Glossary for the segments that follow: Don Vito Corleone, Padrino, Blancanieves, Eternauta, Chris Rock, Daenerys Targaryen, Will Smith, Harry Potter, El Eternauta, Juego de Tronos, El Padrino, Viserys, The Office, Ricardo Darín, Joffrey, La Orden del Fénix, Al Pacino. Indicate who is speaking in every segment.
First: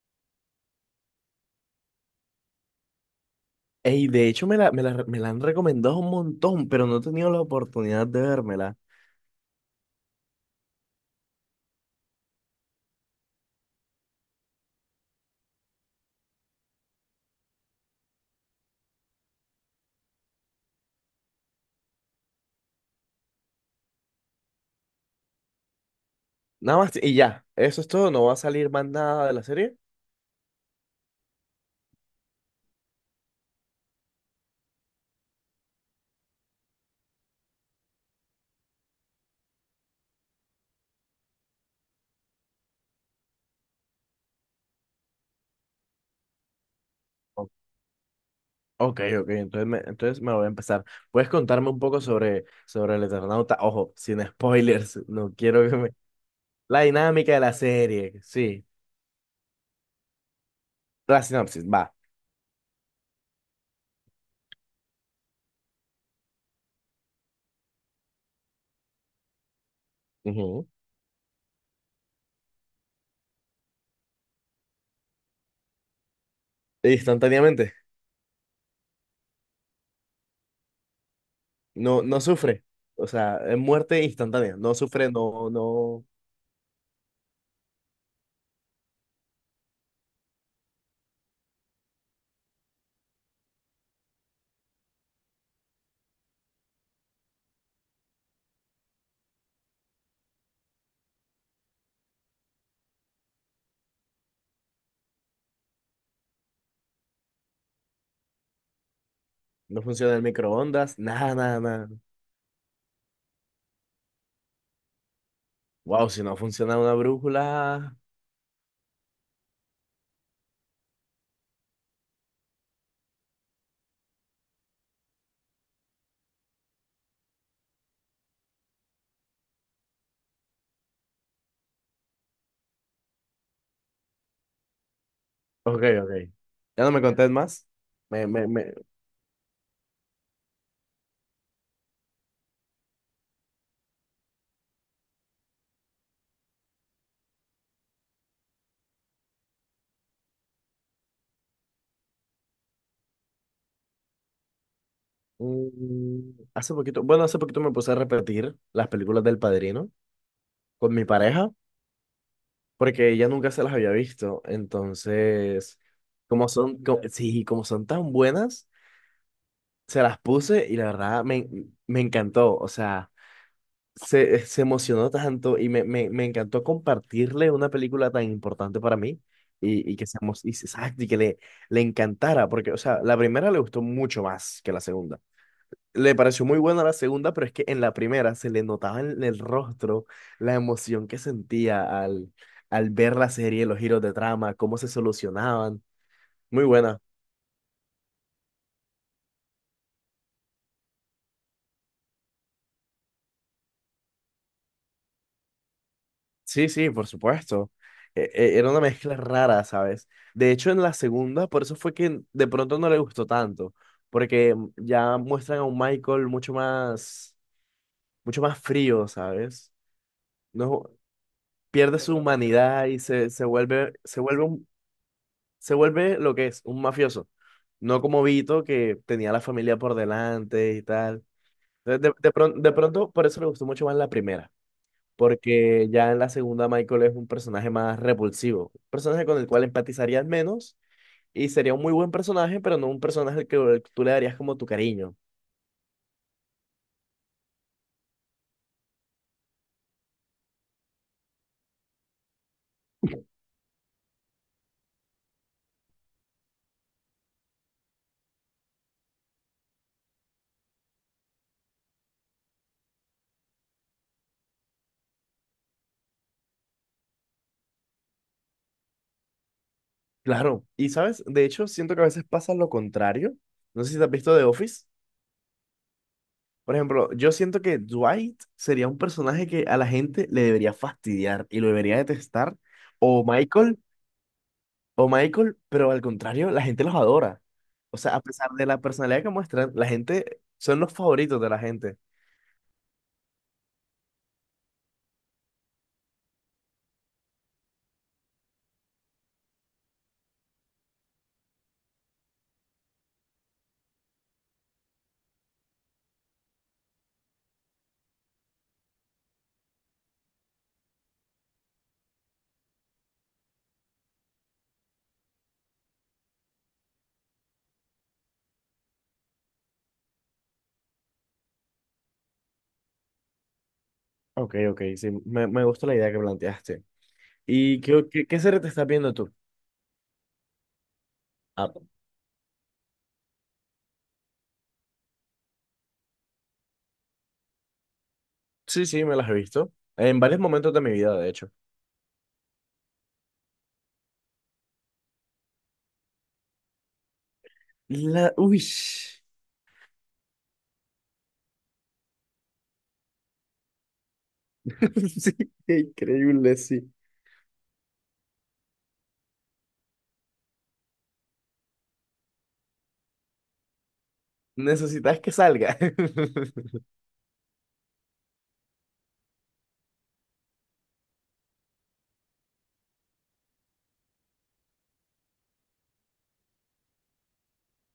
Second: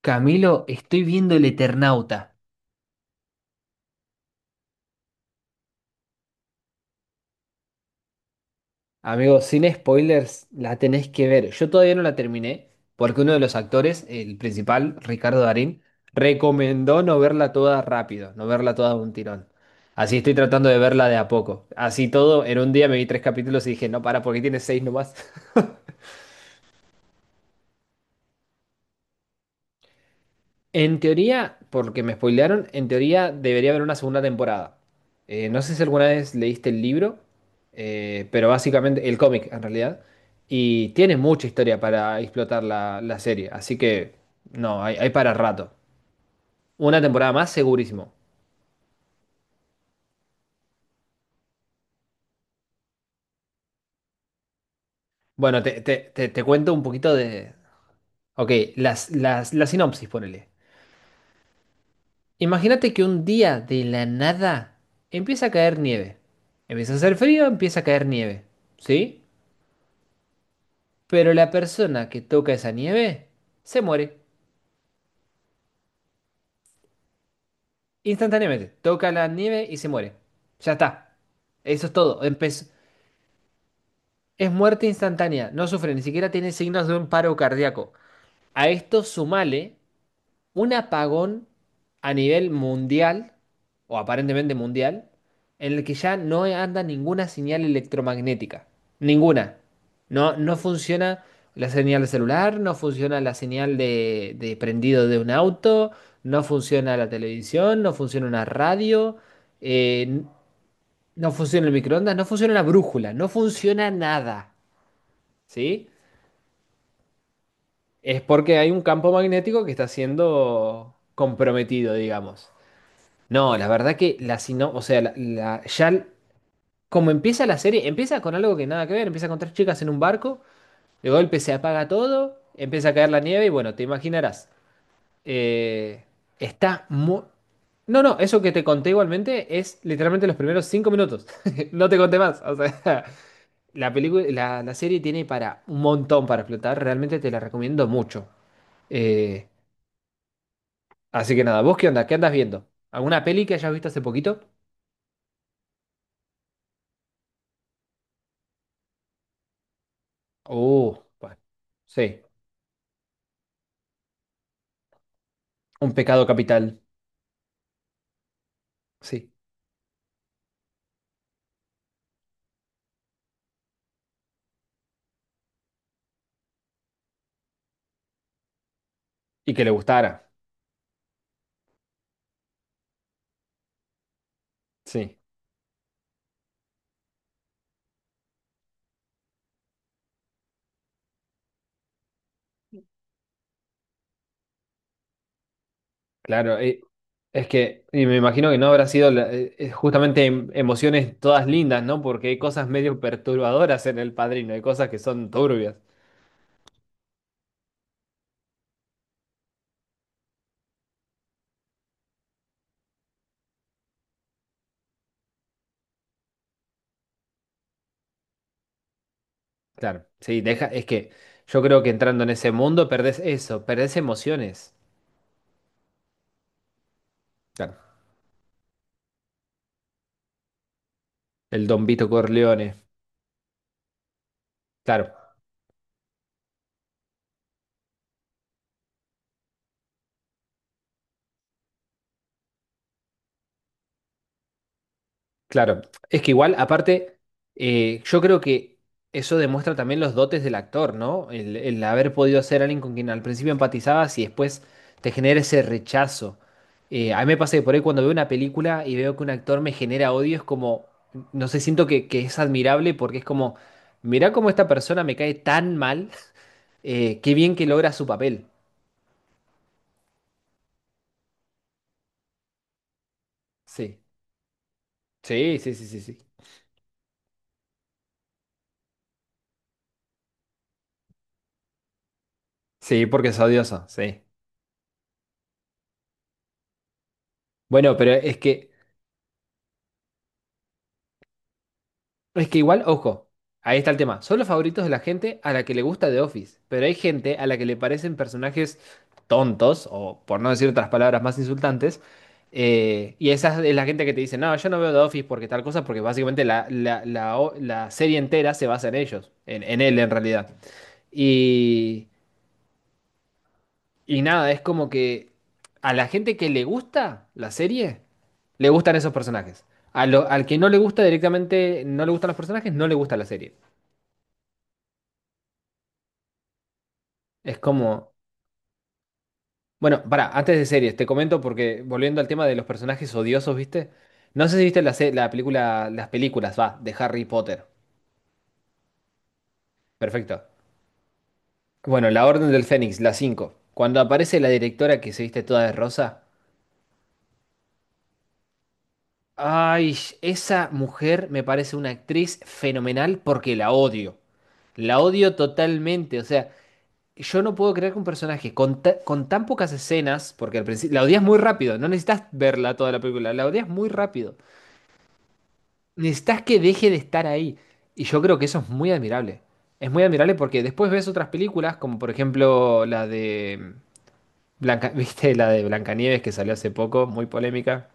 Speaker 1: Camilo, estoy viendo El Eternauta.
Speaker 2: Ey, de hecho me la han recomendado un montón, pero no he tenido la oportunidad de vérmela.
Speaker 1: Amigo, sin spoilers, la tenés que ver. Yo todavía no la terminé porque uno de los actores, el principal, Ricardo Darín, recomendó no verla toda rápido, no verla toda de un tirón. Así estoy tratando de verla de a poco. Así todo, en un día me vi tres capítulos y dije, no, para, porque tiene seis nomás.
Speaker 2: Nada más y ya, eso es todo, no va a salir más nada de la serie.
Speaker 1: En teoría, porque me spoilearon, en teoría debería haber una segunda temporada. No sé si alguna vez leíste el libro, pero básicamente el cómic en realidad. Y tiene mucha historia para explotar la serie, así que no, hay para rato. Una temporada
Speaker 2: O-
Speaker 1: más, segurísimo.
Speaker 2: Ok, ok, entonces me voy a empezar. ¿Puedes contarme un poco sobre el Eternauta? Ojo, sin spoilers, no
Speaker 1: Bueno,
Speaker 2: quiero que
Speaker 1: te,
Speaker 2: me...
Speaker 1: te- te- te cuento
Speaker 2: La
Speaker 1: un poquito
Speaker 2: dinámica de la
Speaker 1: de...
Speaker 2: serie,
Speaker 1: Ok,
Speaker 2: sí,
Speaker 1: la sinopsis, ponele.
Speaker 2: la sinopsis, va.
Speaker 1: Imagínate que un día de la nada empieza a caer nieve. Empieza a hacer frío, empieza a caer nieve. ¿Sí?
Speaker 2: Ujú.
Speaker 1: Pero la persona que toca esa nieve se muere.
Speaker 2: Instantáneamente,
Speaker 1: Instantáneamente. Toca la nieve y se muere. Ya está. Eso es
Speaker 2: no, no
Speaker 1: todo.
Speaker 2: sufre, o sea, es muerte
Speaker 1: Es
Speaker 2: instantánea, no
Speaker 1: muerte
Speaker 2: sufre,
Speaker 1: instantánea.
Speaker 2: no,
Speaker 1: No sufre, ni
Speaker 2: no,
Speaker 1: siquiera tiene signos de un paro cardíaco. A esto sumale: un apagón a nivel mundial, o aparentemente mundial, en el que ya no anda ninguna señal electromagnética. Ninguna. No, no funciona la señal celular, no funciona la señal de prendido de un auto, no funciona la televisión, no funciona una radio,
Speaker 2: no
Speaker 1: eh,
Speaker 2: funciona el
Speaker 1: n-
Speaker 2: microondas,
Speaker 1: no
Speaker 2: nada, nada,
Speaker 1: funciona el
Speaker 2: nada.
Speaker 1: microondas, no funciona la brújula, no funciona nada. ¿Sí?
Speaker 2: Wow, si no funciona una brújula.
Speaker 1: Es porque hay un campo magnético que está siendo comprometido, digamos. No, la verdad que o sea, como empieza la serie, empieza con algo que nada que ver, empieza con tres chicas en un barco, de golpe se apaga todo, empieza a caer la nieve y bueno, te imaginarás.
Speaker 2: Ok,
Speaker 1: Eh,
Speaker 2: ok. Ya
Speaker 1: está
Speaker 2: no me
Speaker 1: muy...
Speaker 2: contés más.
Speaker 1: No, no,
Speaker 2: Me,
Speaker 1: eso
Speaker 2: me,
Speaker 1: que te
Speaker 2: me...
Speaker 1: conté igualmente es literalmente los primeros 5 minutos. No te conté más. O sea, la serie tiene para un montón para explotar, realmente te la recomiendo mucho. Eh, así que nada, ¿vos qué onda? ¿Qué andas viendo? ¿Alguna peli que hayas visto hace poquito?
Speaker 2: Hace poquito, bueno, hace poquito me puse a repetir las películas del Padrino con
Speaker 1: Oh,
Speaker 2: mi
Speaker 1: bueno,
Speaker 2: pareja,
Speaker 1: sí,
Speaker 2: porque ella nunca se las había visto. Entonces,
Speaker 1: un pecado capital,
Speaker 2: sí, como son tan buenas,
Speaker 1: sí.
Speaker 2: se las puse y la verdad me encantó. O sea, se emocionó tanto y me encantó compartirle una película tan importante para mí
Speaker 1: Y que le
Speaker 2: y que se
Speaker 1: gustara,
Speaker 2: emo- y, se- exacto, le encantara, porque, o sea, la primera le gustó mucho más que la
Speaker 1: sí,
Speaker 2: segunda. Le pareció muy buena la segunda, pero es que en la primera se le notaba en el rostro la emoción que sentía al ver la serie, los giros de trama, cómo se solucionaban.
Speaker 1: claro.
Speaker 2: Muy
Speaker 1: eh,
Speaker 2: buena.
Speaker 1: es que, y me imagino que no habrá sido justamente emociones todas lindas, ¿no? Porque hay cosas medio perturbadoras en El Padrino, hay cosas que son turbias.
Speaker 2: Sí, sí, por supuesto. Era una mezcla rara, ¿sabes? De hecho, en la segunda, por eso fue que de pronto no le gustó tanto, porque ya muestran a un Michael mucho más frío, ¿sabes?
Speaker 1: Claro, sí, deja,
Speaker 2: No,
Speaker 1: es que yo creo que
Speaker 2: pierde su
Speaker 1: entrando en ese
Speaker 2: humanidad
Speaker 1: mundo
Speaker 2: y
Speaker 1: perdés
Speaker 2: se
Speaker 1: eso,
Speaker 2: vuelve,
Speaker 1: perdés emociones.
Speaker 2: se vuelve lo que es, un mafioso.
Speaker 1: Claro.
Speaker 2: No como Vito, que tenía la familia por delante y tal.
Speaker 1: El Don
Speaker 2: Entonces,
Speaker 1: Vito
Speaker 2: de
Speaker 1: Corleone,
Speaker 2: pronto, por eso le gustó mucho más la primera.
Speaker 1: claro.
Speaker 2: Porque ya en la segunda Michael es un personaje más repulsivo, un personaje con el cual empatizarías menos y sería un muy buen personaje, pero no un personaje al que tú le darías como tu cariño.
Speaker 1: Claro, es que igual, aparte, yo creo que eso demuestra también los dotes del actor, ¿no? El haber podido ser alguien con quien al principio empatizabas y después te genera ese rechazo. A mí me pasa que por ahí cuando veo una película y veo que un actor me genera odio, es como, no sé, siento que es admirable porque es como, mirá cómo esta persona me cae tan mal, qué bien que logra su papel.
Speaker 2: Claro, y sabes, de hecho siento que a veces pasa lo contrario. No sé si
Speaker 1: Sí,
Speaker 2: te has visto The Office.
Speaker 1: sí, sí, sí, sí, sí.
Speaker 2: Por ejemplo, yo siento que Dwight sería un personaje que a la gente le debería fastidiar y lo debería detestar.
Speaker 1: Sí,
Speaker 2: O
Speaker 1: porque es
Speaker 2: Michael,
Speaker 1: odioso, sí.
Speaker 2: o Michael, pero al contrario, la gente los adora.
Speaker 1: Bueno,
Speaker 2: O
Speaker 1: pero
Speaker 2: sea, a
Speaker 1: es
Speaker 2: pesar de
Speaker 1: que.
Speaker 2: la personalidad que muestran, la gente son los favoritos de la gente.
Speaker 1: Es que igual, ojo, ahí está el tema. Son los favoritos de la gente a la que le gusta The Office, pero hay gente a la que le parecen personajes tontos, o por no decir otras palabras más insultantes, y esa es la gente que te dice, no, yo no veo The Office porque tal cosa, porque básicamente la serie entera se basa en ellos, en él en realidad. Y, y nada, es como que a la gente que le gusta la serie, le gustan esos personajes. Al que no le gusta directamente, no le gustan los personajes, no le gusta la serie.
Speaker 2: Ok, ok, sí, me gusta la idea que planteaste.
Speaker 1: Es
Speaker 2: ¿Y
Speaker 1: como.
Speaker 2: qué serie te estás viendo tú?
Speaker 1: Bueno, para, antes de series, te comento
Speaker 2: Ah,
Speaker 1: porque volviendo al tema de los personajes odiosos, ¿viste? No sé si viste la, se- la película, las películas, va, de Harry Potter.
Speaker 2: sí, sí, me las he visto. En
Speaker 1: Perfecto.
Speaker 2: varios momentos de mi vida, de hecho.
Speaker 1: Bueno, La Orden del Fénix, la cinco. Cuando aparece la directora que se viste toda de rosa.
Speaker 2: La... Uy, sí,
Speaker 1: Ay, esa mujer me parece una actriz fenomenal porque la odio. La odio
Speaker 2: qué
Speaker 1: totalmente. O sea,
Speaker 2: increíble, sí.
Speaker 1: yo no puedo creer que un personaje con tan pocas escenas, porque al principio la odias muy rápido, no necesitas verla toda la película, la odias muy rápido.
Speaker 2: Necesitas que salga.
Speaker 1: Necesitas que deje de estar ahí. Y yo creo que eso es muy admirable. Es muy admirable porque después ves otras películas, como por ejemplo la de Blanca, ¿viste? La de Blancanieves que salió hace poco, muy polémica.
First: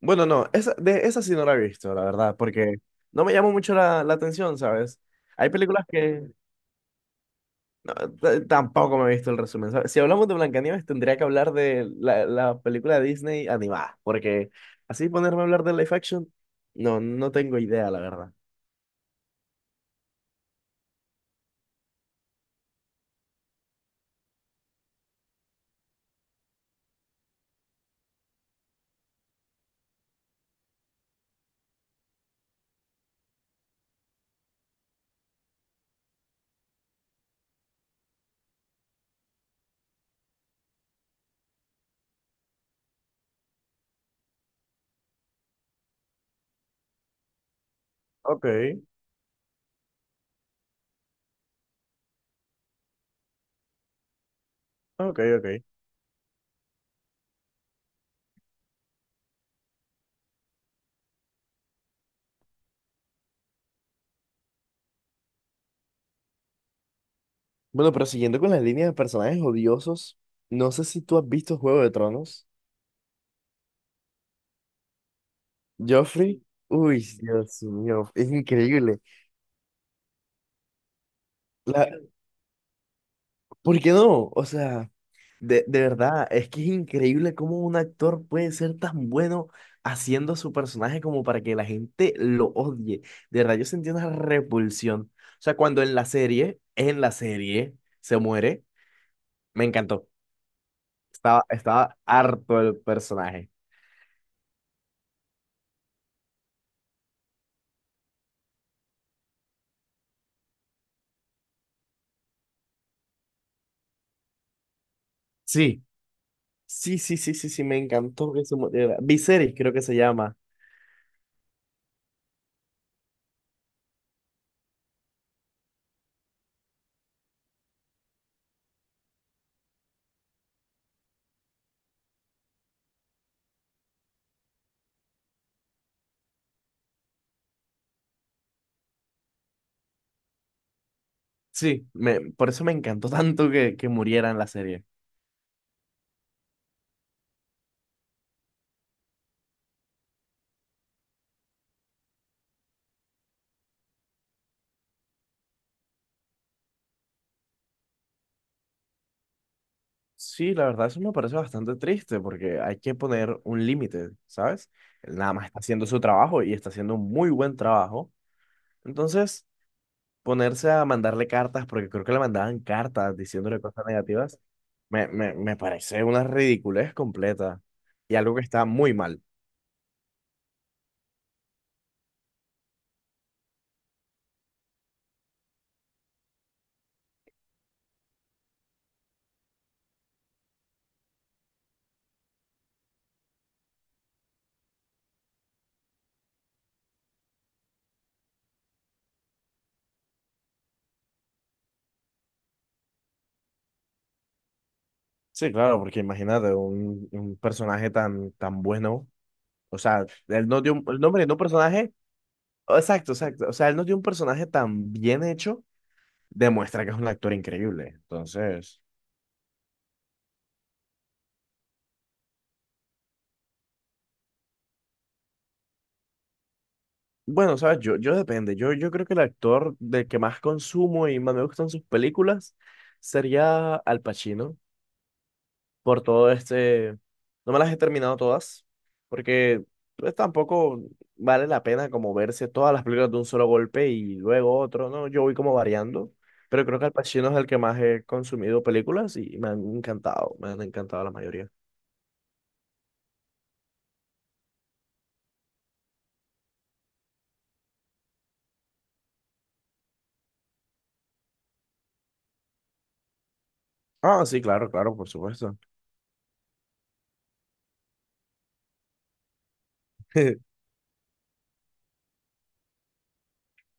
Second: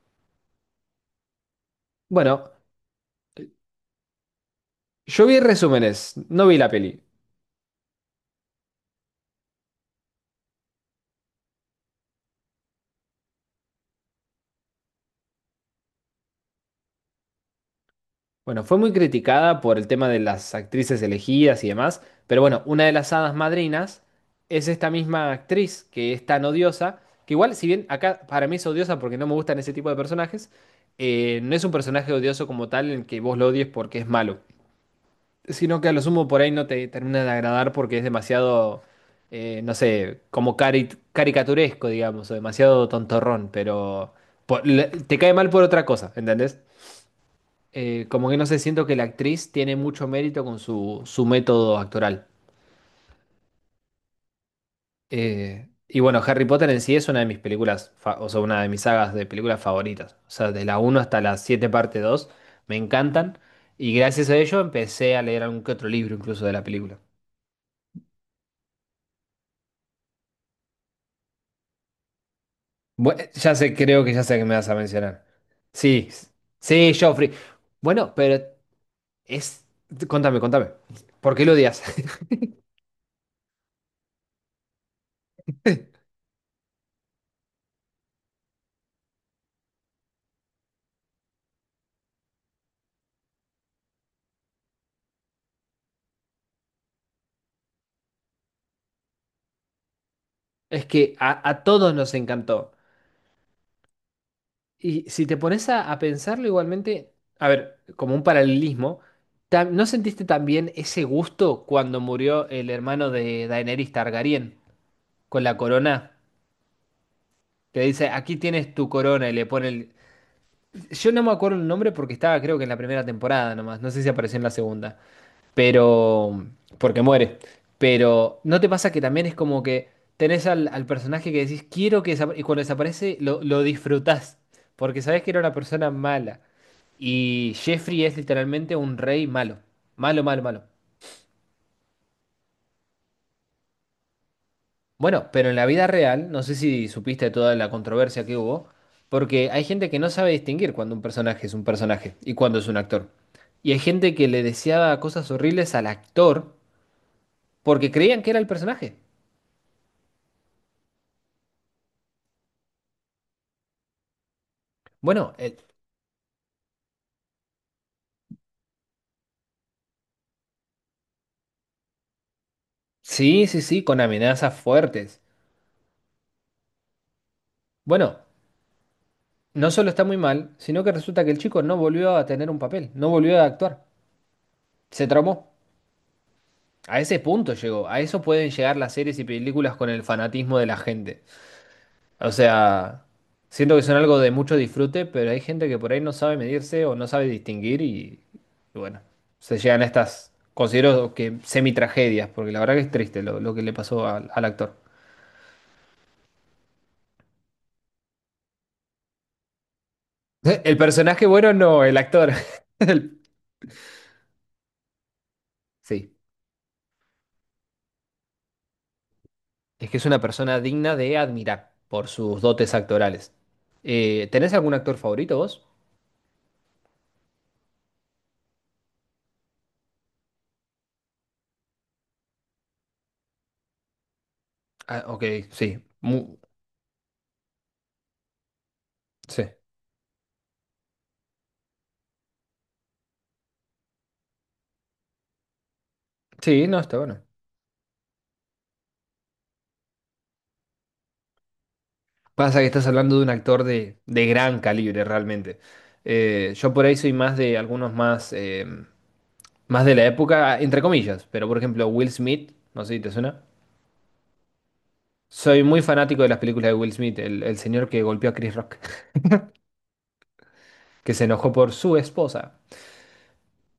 Speaker 2: Bueno, no, esa, de esa sí no la he visto, la verdad,
Speaker 1: Bueno,
Speaker 2: porque no me llamó mucho la atención, ¿sabes?
Speaker 1: yo vi
Speaker 2: Hay películas
Speaker 1: resúmenes,
Speaker 2: que...
Speaker 1: no vi la peli.
Speaker 2: No, tampoco me he visto el resumen. ¿Sabes? Si hablamos de Blancanieves, tendría que hablar de la película de Disney animada, porque así ponerme a hablar de live action, no, no tengo idea, la verdad.
Speaker 1: Bueno, fue muy criticada por el tema de las actrices elegidas y demás, pero bueno, una de las hadas madrinas es esta misma actriz que es tan odiosa, que igual, si bien acá para mí es odiosa porque no me gustan ese tipo de personajes, no es un personaje odioso como tal en que vos lo odies porque es malo, sino que a lo sumo por ahí no te termina de agradar porque es demasiado, no sé, como caricaturesco, digamos, o demasiado tontorrón, pero te cae mal por otra cosa, ¿entendés? Como que
Speaker 2: Ok,
Speaker 1: no sé, siento que la actriz tiene mucho mérito con su método actoral.
Speaker 2: ok, ok.
Speaker 1: Y bueno, Harry Potter en sí es una de mis películas, o sea, una de mis sagas de películas favoritas. O sea, de la uno hasta la 7 parte 2 me encantan. Y gracias a ello empecé a leer algún que otro libro incluso de la película.
Speaker 2: Bueno, pero siguiendo con las líneas de personajes odiosos, no sé si tú has visto Juego de Tronos.
Speaker 1: Bueno, ya sé, creo que ya sé que me vas a mencionar. Sí, s-
Speaker 2: Joffrey,
Speaker 1: sí,
Speaker 2: uy,
Speaker 1: Joffrey.
Speaker 2: Dios mío,
Speaker 1: Bueno.
Speaker 2: es increíble.
Speaker 1: Es... Contame, contame. ¿Por qué lo odias?
Speaker 2: La- ¿Por qué no? O sea, de verdad, es que es increíble cómo un actor puede ser tan bueno haciendo su personaje como para que la gente lo odie. De verdad, yo sentí una repulsión. O sea, cuando en la serie, se muere, me encantó.
Speaker 1: Es que
Speaker 2: Estaba,
Speaker 1: a todos
Speaker 2: estaba
Speaker 1: nos
Speaker 2: harto
Speaker 1: encantó.
Speaker 2: el personaje.
Speaker 1: Y si te pones a pensarlo igualmente, a ver, como un paralelismo, ¿no sentiste también ese gusto cuando murió el hermano de Daenerys Targaryen con la
Speaker 2: Sí,
Speaker 1: corona?
Speaker 2: sí, sí, sí, sí, sí, me
Speaker 1: Que dice,
Speaker 2: encantó
Speaker 1: aquí
Speaker 2: que se
Speaker 1: tienes tu
Speaker 2: muriera.
Speaker 1: corona y le
Speaker 2: Viserys
Speaker 1: pone.
Speaker 2: creo que se llama.
Speaker 1: Yo no me acuerdo el nombre porque estaba creo que en la primera temporada nomás, no sé si apareció en la segunda. Pero, porque muere. Pero, ¿no te pasa que también es como que tenés al personaje que decís, "quiero que desapa-", y cuando desaparece lo disfrutás, porque sabés que era una persona mala. Y Jeffrey es literalmente un rey malo, malo, malo, malo.
Speaker 2: Sí, me, por eso me encantó tanto que muriera en la serie.
Speaker 1: Bueno, pero en la vida real, no sé si supiste de toda la controversia que hubo, porque hay gente que no sabe distinguir cuando un personaje es un personaje y cuando es un actor. Y hay gente que le deseaba cosas horribles al actor porque creían que era el personaje.
Speaker 2: Sí, la verdad eso me parece bastante triste porque hay que poner un límite, ¿sabes? Él nada
Speaker 1: Bueno.
Speaker 2: más está haciendo su trabajo y está haciendo un muy buen trabajo. Entonces, ponerse a mandarle cartas, porque creo que le mandaban cartas
Speaker 1: Sí,
Speaker 2: diciéndole
Speaker 1: sí, sí,
Speaker 2: cosas
Speaker 1: con
Speaker 2: negativas,
Speaker 1: amenazas
Speaker 2: me,
Speaker 1: fuertes.
Speaker 2: me, me parece una ridiculez completa y
Speaker 1: Bueno,
Speaker 2: algo que está muy mal.
Speaker 1: no solo está muy mal, sino que resulta que el chico no volvió a tener un papel, no volvió a actuar. Se traumó. A ese punto llegó. A eso pueden llegar las series y películas con el fanatismo de la gente. O sea, siento que son algo de mucho disfrute, pero hay gente que por ahí no sabe medirse o no sabe distinguir y bueno, se llegan a estas, considero que semi-tragedias, porque la verdad que es triste lo que le pasó al actor.
Speaker 2: Sí, claro, porque imagínate un personaje tan bueno, o sea, él no dio
Speaker 1: El
Speaker 2: un, el
Speaker 1: personaje
Speaker 2: nombre de un
Speaker 1: bueno, no,
Speaker 2: personaje,
Speaker 1: el actor.
Speaker 2: exacto,
Speaker 1: El-
Speaker 2: exacto, o sea, él no dio un personaje tan bien hecho,
Speaker 1: Sí.
Speaker 2: demuestra que es un actor increíble. Entonces,
Speaker 1: Es que es una persona digna de admirar por sus dotes actorales. ¿Tenés algún actor favorito vos?
Speaker 2: bueno, sabes, yo depende. Yo creo que el actor del que más consumo y más me gustan sus películas sería Al Pacino,
Speaker 1: Ah, ok, sí.
Speaker 2: por todo este... No me las he terminado todas,
Speaker 1: Sí.
Speaker 2: porque pues, tampoco vale la pena como verse todas las películas de un solo golpe y luego otro, ¿no? Yo voy como variando, pero
Speaker 1: Sí,
Speaker 2: creo
Speaker 1: no,
Speaker 2: que Al
Speaker 1: está bueno.
Speaker 2: Pacino es el que más he consumido películas y me han encantado la mayoría.
Speaker 1: Pasa que estás hablando de un actor de gran calibre, realmente. Yo por ahí soy más de algunos más, más de la época, entre comillas. Pero por ejemplo, Will Smith, no sé si te suena.
Speaker 2: Ah, sí, claro, claro, por supuesto.
Speaker 1: Soy muy fanático de las películas de Will Smith, el señor que golpeó a Chris Rock, que se enojó por su esposa.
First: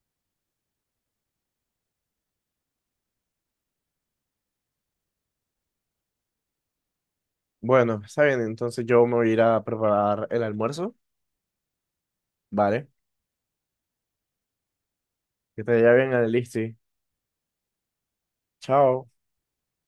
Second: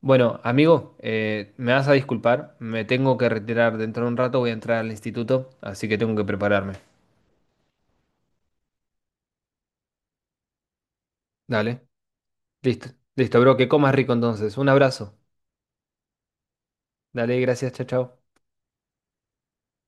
Speaker 1: Bueno, amigo, me vas a disculpar, me tengo que retirar dentro de un rato, voy a entrar al instituto, así que tengo que prepararme.
Speaker 2: Bueno, está bien, entonces yo me voy a ir a preparar el almuerzo.
Speaker 1: Dale, listo,
Speaker 2: Vale,
Speaker 1: listo, bro, que comas rico entonces. Un abrazo.
Speaker 2: que te vaya bien, Alexi.
Speaker 1: Dale, gracias, chao, chao.
Speaker 2: Chao.